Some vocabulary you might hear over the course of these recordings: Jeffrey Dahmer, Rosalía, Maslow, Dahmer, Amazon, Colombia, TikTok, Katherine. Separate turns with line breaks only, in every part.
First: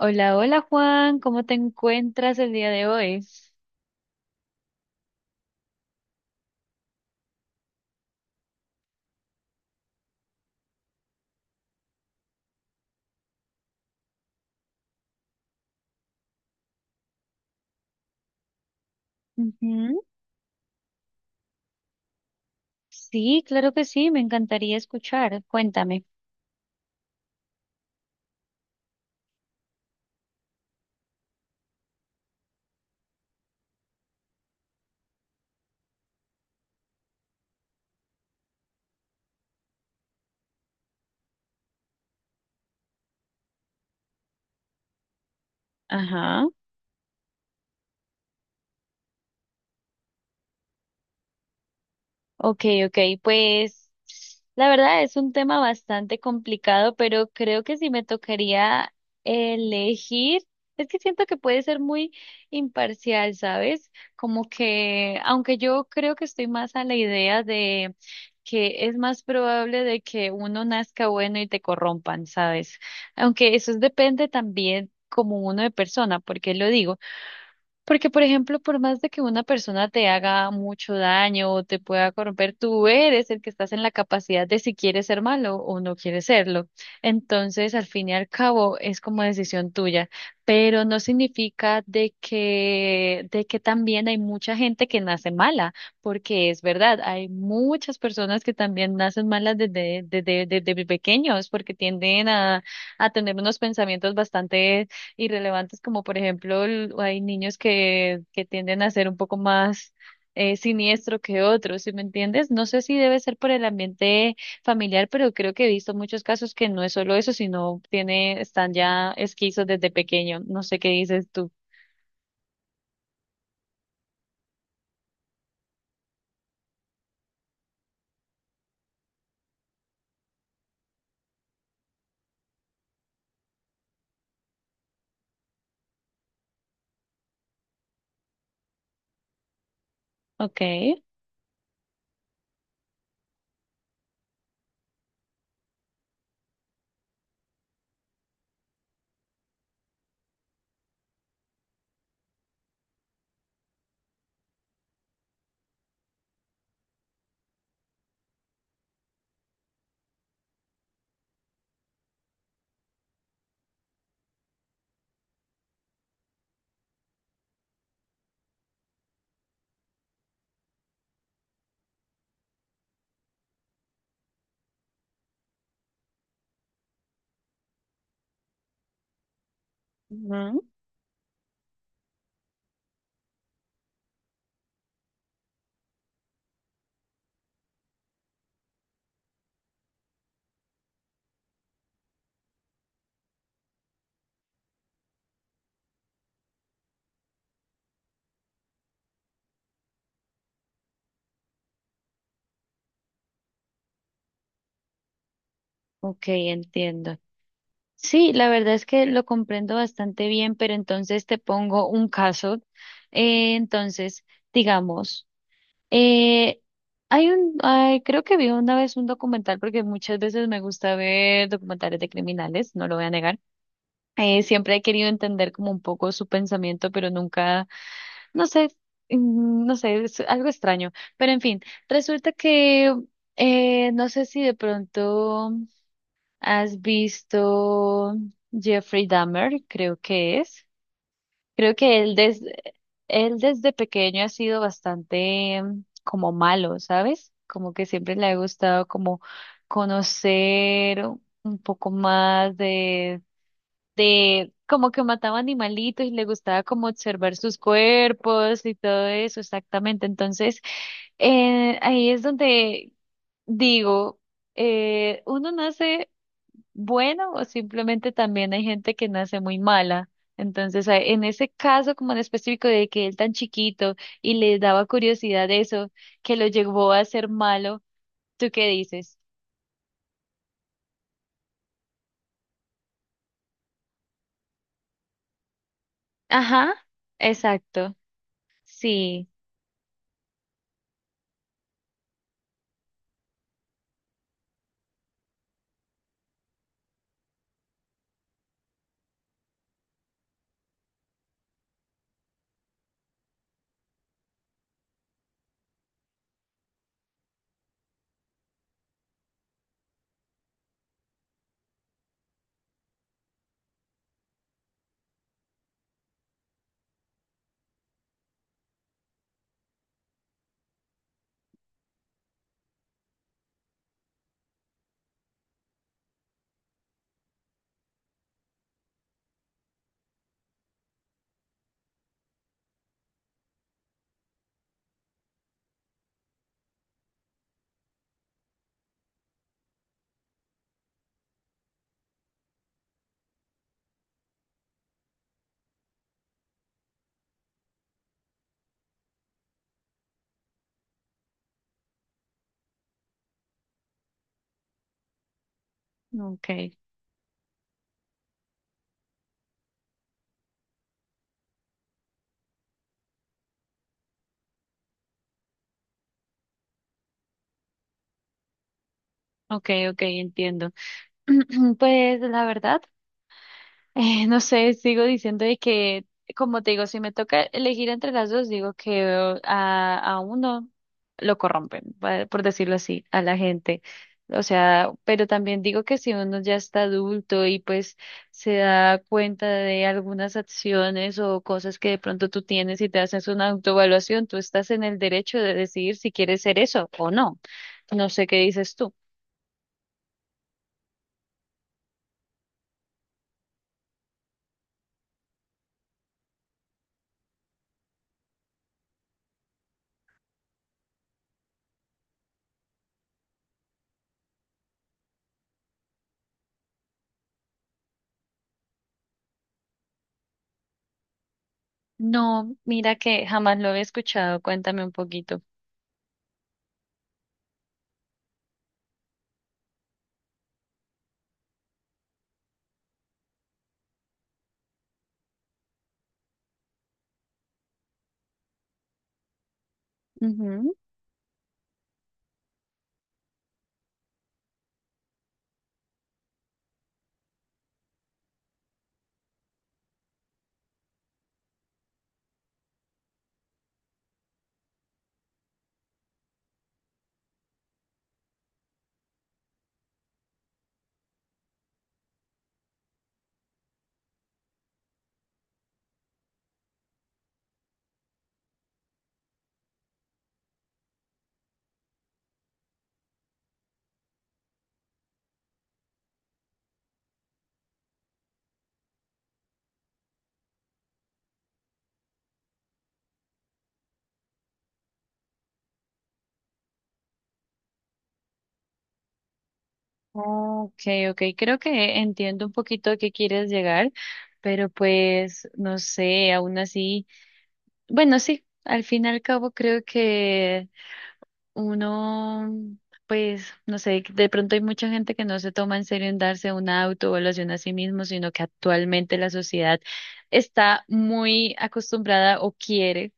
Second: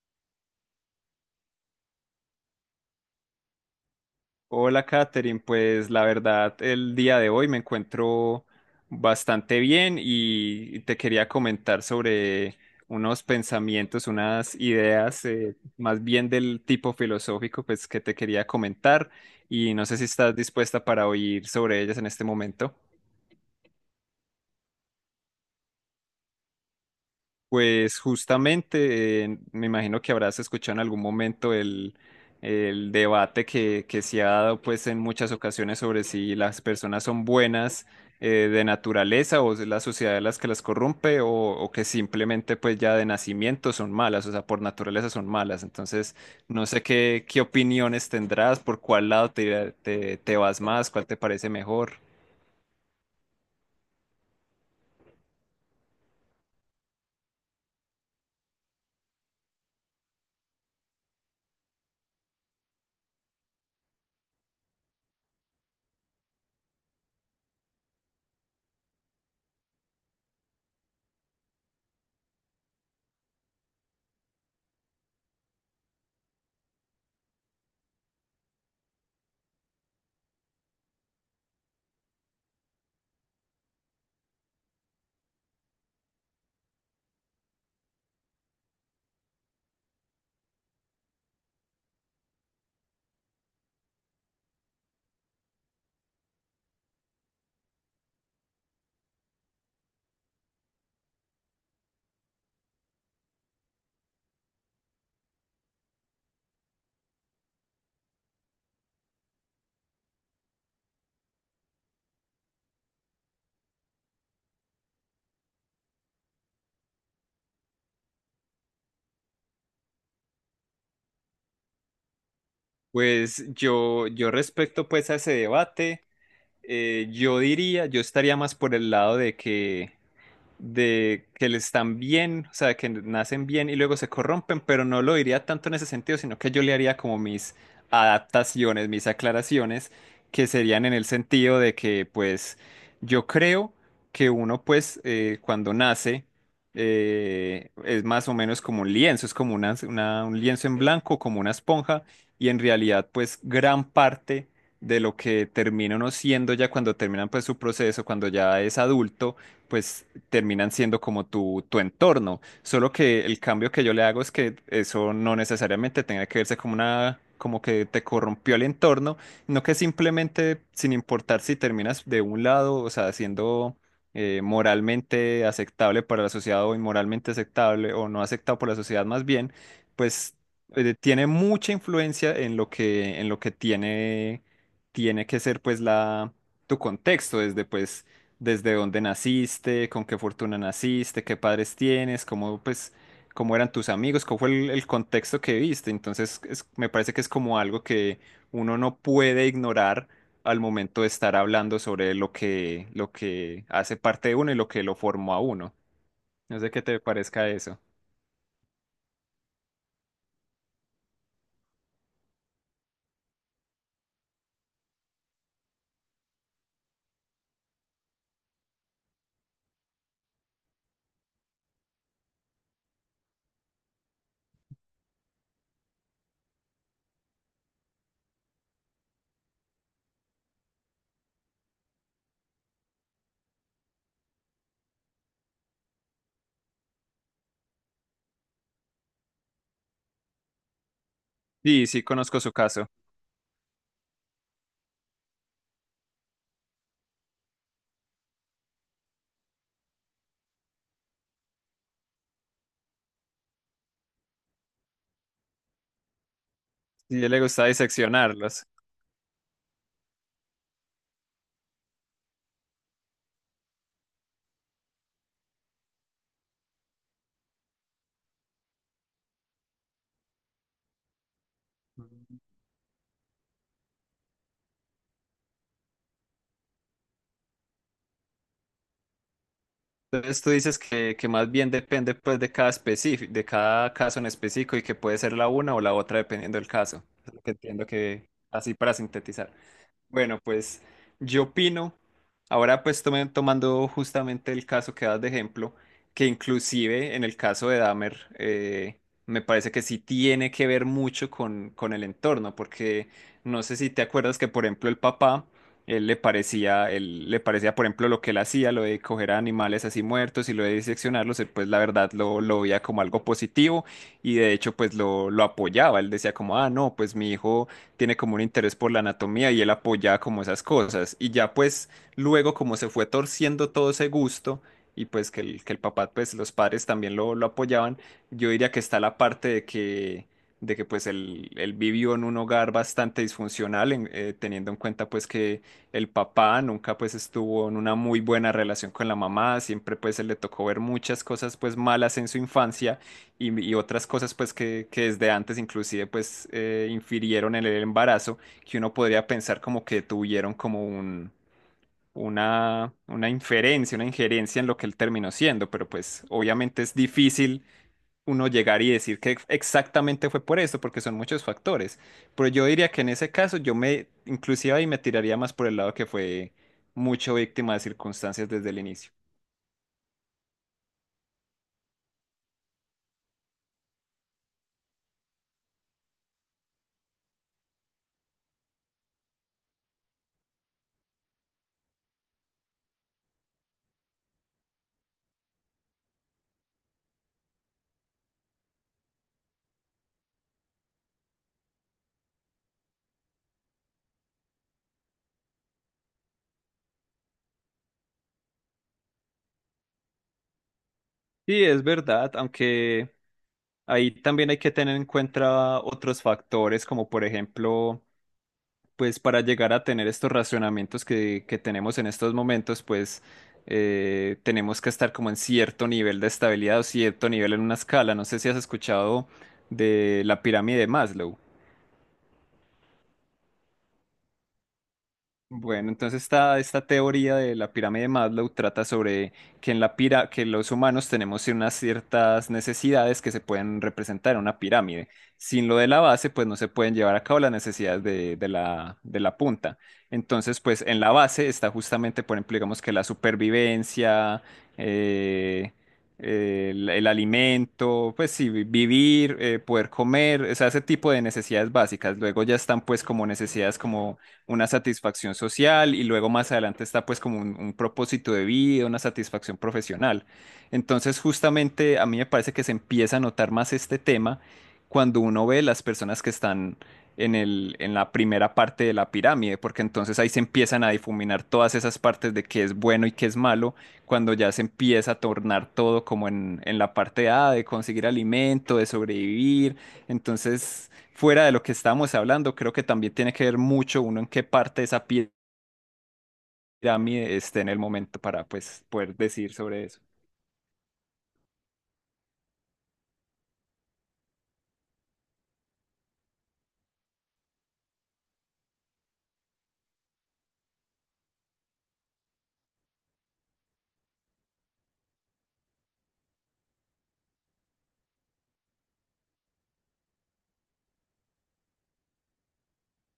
Hola, hola Juan, ¿cómo te encuentras el día de hoy?
Hola, Katherine. Pues la verdad, el día de hoy me encuentro bastante bien y te quería comentar sobre unos pensamientos, unas ideas, más bien del tipo filosófico, pues que te quería comentar y no sé
Ujú.
si estás dispuesta para oír sobre ellas en este momento.
Sí, claro que sí, me encantaría escuchar. Cuéntame.
Pues justamente, me imagino que habrás escuchado en algún momento el debate que se ha dado pues en muchas ocasiones sobre si las personas son buenas de naturaleza o es la sociedad las que las corrompe o que simplemente pues ya de nacimiento son malas, o sea, por naturaleza son malas. Entonces,
Ajá.
no sé qué, qué opiniones tendrás, por cuál lado te, te, te vas más, cuál te parece mejor.
Okay, okay, pues la verdad es un tema bastante complicado, pero creo que si me tocaría elegir, es que siento que puede ser muy imparcial, ¿sabes? Como que, aunque yo creo que estoy más a la idea de que es más probable de que uno nazca bueno y te corrompan, ¿sabes? Aunque eso depende también como uno de persona, porque lo digo. Porque, por ejemplo, por más de que una persona te haga mucho daño o te pueda corromper, tú eres el que estás en la capacidad de si quieres ser malo o no quieres serlo. Entonces, al fin y al cabo, es como decisión tuya, pero no significa de que también hay mucha gente que nace mala, porque es verdad, hay muchas personas que también nacen malas desde pequeños, porque tienden a tener unos pensamientos bastante irrelevantes, como por ejemplo hay niños que tienden a ser un poco más siniestro que otros, ¿sí me entiendes? No sé si debe ser por el ambiente familiar, pero creo que he visto muchos casos que no es solo eso, sino tiene, están ya esquizos desde pequeño. No sé qué dices tú.
Pues yo respecto pues a ese debate. Yo diría, yo estaría más por el lado de que le están bien, o sea, que nacen bien y luego se corrompen, pero no lo diría tanto en ese sentido, sino que yo le haría como mis adaptaciones, mis aclaraciones, que serían en
Okay.
el sentido de que, pues, yo creo que uno, pues, cuando nace, es más o menos como un lienzo, es como un lienzo en blanco, como una esponja, y en realidad, pues, gran parte de lo que termina uno siendo ya cuando terminan, pues, su proceso, cuando ya es adulto, pues terminan siendo como tu entorno. Solo que el cambio que yo le hago es que eso no necesariamente tenga que verse como una, como que te corrompió el entorno, no que simplemente, sin importar si terminas de un lado, o sea, siendo moralmente aceptable para la sociedad o inmoralmente aceptable o no aceptado por la sociedad más bien, pues
Ujú.
tiene mucha influencia en lo que tiene, tiene que ser pues la, tu contexto, desde pues desde dónde naciste, con qué fortuna naciste, qué padres tienes, cómo, pues, cómo eran tus amigos, cómo fue el contexto que viste. Entonces, me parece que es como algo que uno no puede ignorar al momento de estar hablando sobre lo que hace parte de uno y lo que lo formó a uno.
Ok,
No sé qué te
entiendo.
parezca eso.
Sí, la verdad es que lo comprendo bastante bien, pero entonces te pongo un caso. Entonces, digamos. Eh, Hay un, ay, creo que vi una vez un documental, porque muchas veces me gusta ver documentales de criminales, no lo voy a negar. Siempre he querido entender como un poco su pensamiento, pero nunca, no sé, no sé, es algo extraño. Pero en fin, resulta que no sé si de pronto has visto Jeffrey Dahmer, creo que es. Creo
Sí,
que
sí, conozco su caso.
él desde pequeño ha sido bastante como malo, ¿sabes? Como que siempre le ha gustado como conocer un poco más como que mataba animalitos y le gustaba como
Sí, a él
observar
le
sus
gusta diseccionarlos.
cuerpos y todo eso, exactamente. Entonces, ahí es donde digo, uno nace bueno o simplemente también hay gente que nace muy mala. Entonces, en ese caso como en específico de que él tan chiquito y le daba curiosidad eso, que lo llevó a ser malo, ¿tú qué dices?
Entonces tú dices que más bien depende pues de cada específico, de cada caso en específico y que puede ser la una o la otra dependiendo del
Ajá,
caso. Es lo que entiendo
exacto.
que así para
Sí,
sintetizar. Bueno, pues yo opino, ahora pues tomando justamente el caso que das de ejemplo, que inclusive en el caso de Dahmer, me parece que sí tiene que ver mucho con el entorno, porque no sé si te acuerdas que por ejemplo el papá, él le parecía por ejemplo lo que él hacía, lo de coger a animales así muertos y lo de diseccionarlos, él pues la verdad lo veía como algo positivo y de hecho pues lo apoyaba, él decía como, ah, no, pues mi hijo tiene como un interés por la anatomía y él apoyaba como esas cosas. Y ya pues luego como se fue torciendo todo ese gusto y pues que el papá, pues los padres también lo apoyaban, yo diría que está la parte de que pues él vivió en un hogar bastante disfuncional, teniendo en cuenta pues que el papá nunca pues estuvo en una muy buena relación con la mamá, siempre pues él le tocó ver muchas cosas pues malas en su infancia y otras cosas pues que desde antes inclusive pues infirieron en el embarazo, que uno podría pensar como que tuvieron como un, una inferencia, una injerencia en lo que él terminó siendo, pero pues
ok,
obviamente es difícil uno llegar y decir que exactamente fue por esto, porque son muchos factores, pero yo diría que en ese caso yo me inclusive ahí me tiraría más por el lado que fue mucho víctima de circunstancias desde el inicio.
ok, entiendo. Pues la verdad. No sé, sigo diciendo de que, como te digo, si me toca elegir entre las dos, digo que a uno lo corrompen, por decirlo así, a la gente. O sea, pero también digo que si uno ya está adulto y pues se da cuenta de algunas acciones o cosas que de pronto tú tienes y te haces una autoevaluación, tú estás en el derecho de decidir si quieres ser eso o no. No sé qué dices tú.
Sí, es verdad, aunque ahí también hay que tener en cuenta otros factores, como por ejemplo, pues para llegar a tener estos racionamientos que tenemos en estos momentos, pues tenemos que estar como en cierto nivel de estabilidad o cierto nivel en una escala. No sé si has escuchado de la pirámide de Maslow.
No, mira que jamás lo he escuchado. Cuéntame un poquito.
Bueno, entonces esta teoría de la pirámide de Maslow trata sobre que en la pira, que los humanos tenemos unas ciertas necesidades que se pueden representar en una pirámide. Sin lo de la base, pues no se pueden llevar a cabo las necesidades de la punta. Entonces, pues en la base está justamente, por ejemplo, digamos que la supervivencia, eh, el alimento, pues sí, vivir, poder comer, o sea, ese tipo de necesidades básicas. Luego ya están pues como necesidades como una satisfacción social y luego más adelante está pues como un propósito de vida, una satisfacción profesional. Entonces justamente a mí me parece que se empieza a notar más este tema cuando uno ve las personas que están en el, en la primera parte de la pirámide, porque entonces ahí se empiezan a difuminar todas esas partes de qué es bueno y qué es malo, cuando ya se empieza a tornar todo como en la parte A, de conseguir alimento, de sobrevivir. Entonces fuera de lo que estábamos hablando, creo que también tiene que ver mucho uno en qué parte de esa pirámide esté en el momento para pues poder decir sobre eso.
Ok, ok, creo que entiendo un poquito a qué quieres llegar, pero pues no sé, aún así, bueno, sí, al fin y al cabo creo que uno, pues no sé, de pronto hay mucha gente que no se toma en serio en darse una autoevaluación a sí mismo, sino que actualmente la sociedad está muy acostumbrada o quiere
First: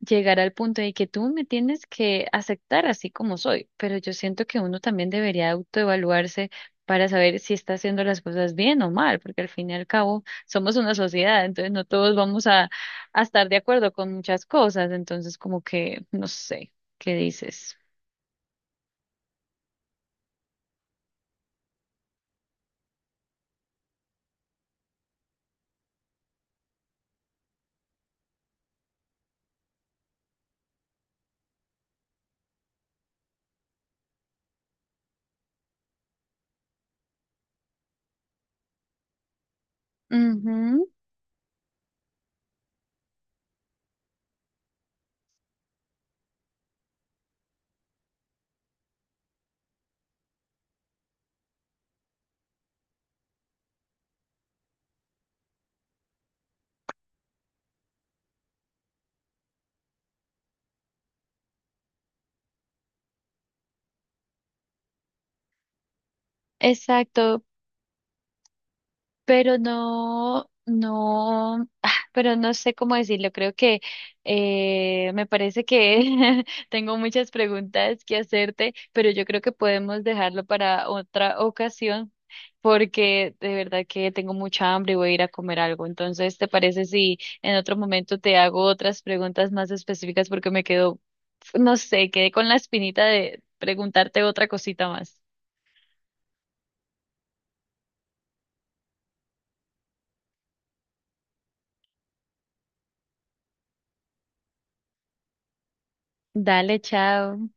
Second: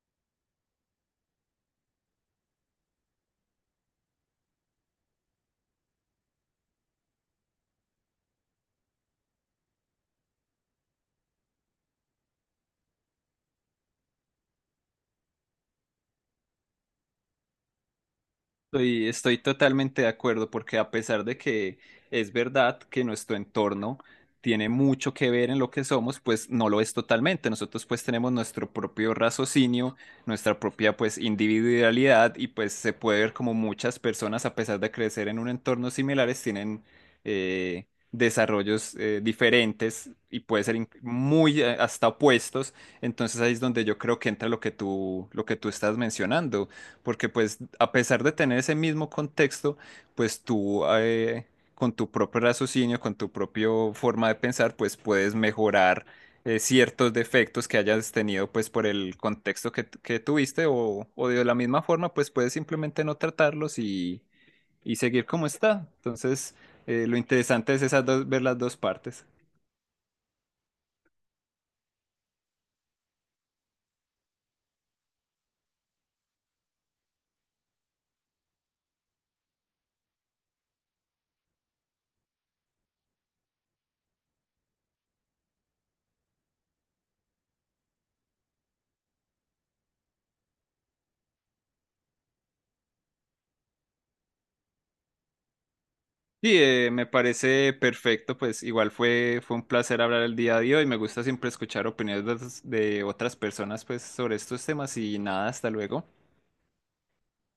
llegar al punto de que tú me tienes que aceptar así como soy, pero yo siento que uno también debería autoevaluarse para saber si está haciendo las cosas bien o mal, porque al fin y al cabo somos una sociedad, entonces no todos vamos a estar de acuerdo con muchas cosas, entonces como que, no sé, ¿qué dices?
Estoy totalmente de acuerdo porque a pesar de que es verdad que nuestro entorno tiene mucho que ver en lo que somos, pues no lo es totalmente. Nosotros pues tenemos nuestro propio raciocinio, nuestra propia pues individualidad y pues se puede ver como muchas personas a pesar de crecer en un entorno similares tienen desarrollos diferentes y puede ser
Ujú,
muy hasta opuestos. Entonces ahí es donde yo creo que entra lo que tú estás mencionando porque pues a pesar de tener ese mismo contexto, pues tú con tu propio raciocinio, con tu propia forma de pensar, pues puedes mejorar ciertos defectos que hayas tenido pues por el contexto que tuviste o de la misma forma, pues puedes simplemente no tratarlos y seguir como está. Entonces, lo
exacto,
interesante es esas dos, ver las dos partes.
pero ah, pero no sé cómo decirlo. Creo que me parece que tengo muchas preguntas que hacerte, pero yo creo que podemos dejarlo para otra ocasión. Porque de verdad que tengo mucha hambre y voy a ir a comer algo. Entonces, ¿te parece si en otro momento te hago otras preguntas más específicas porque me quedo, no sé, quedé con la espinita de preguntarte otra cosita más?
Sí, me parece perfecto, pues igual fue, fue un placer hablar el día de hoy. Me gusta siempre escuchar opiniones de otras personas pues sobre estos temas y nada, hasta luego.
Dale, chao.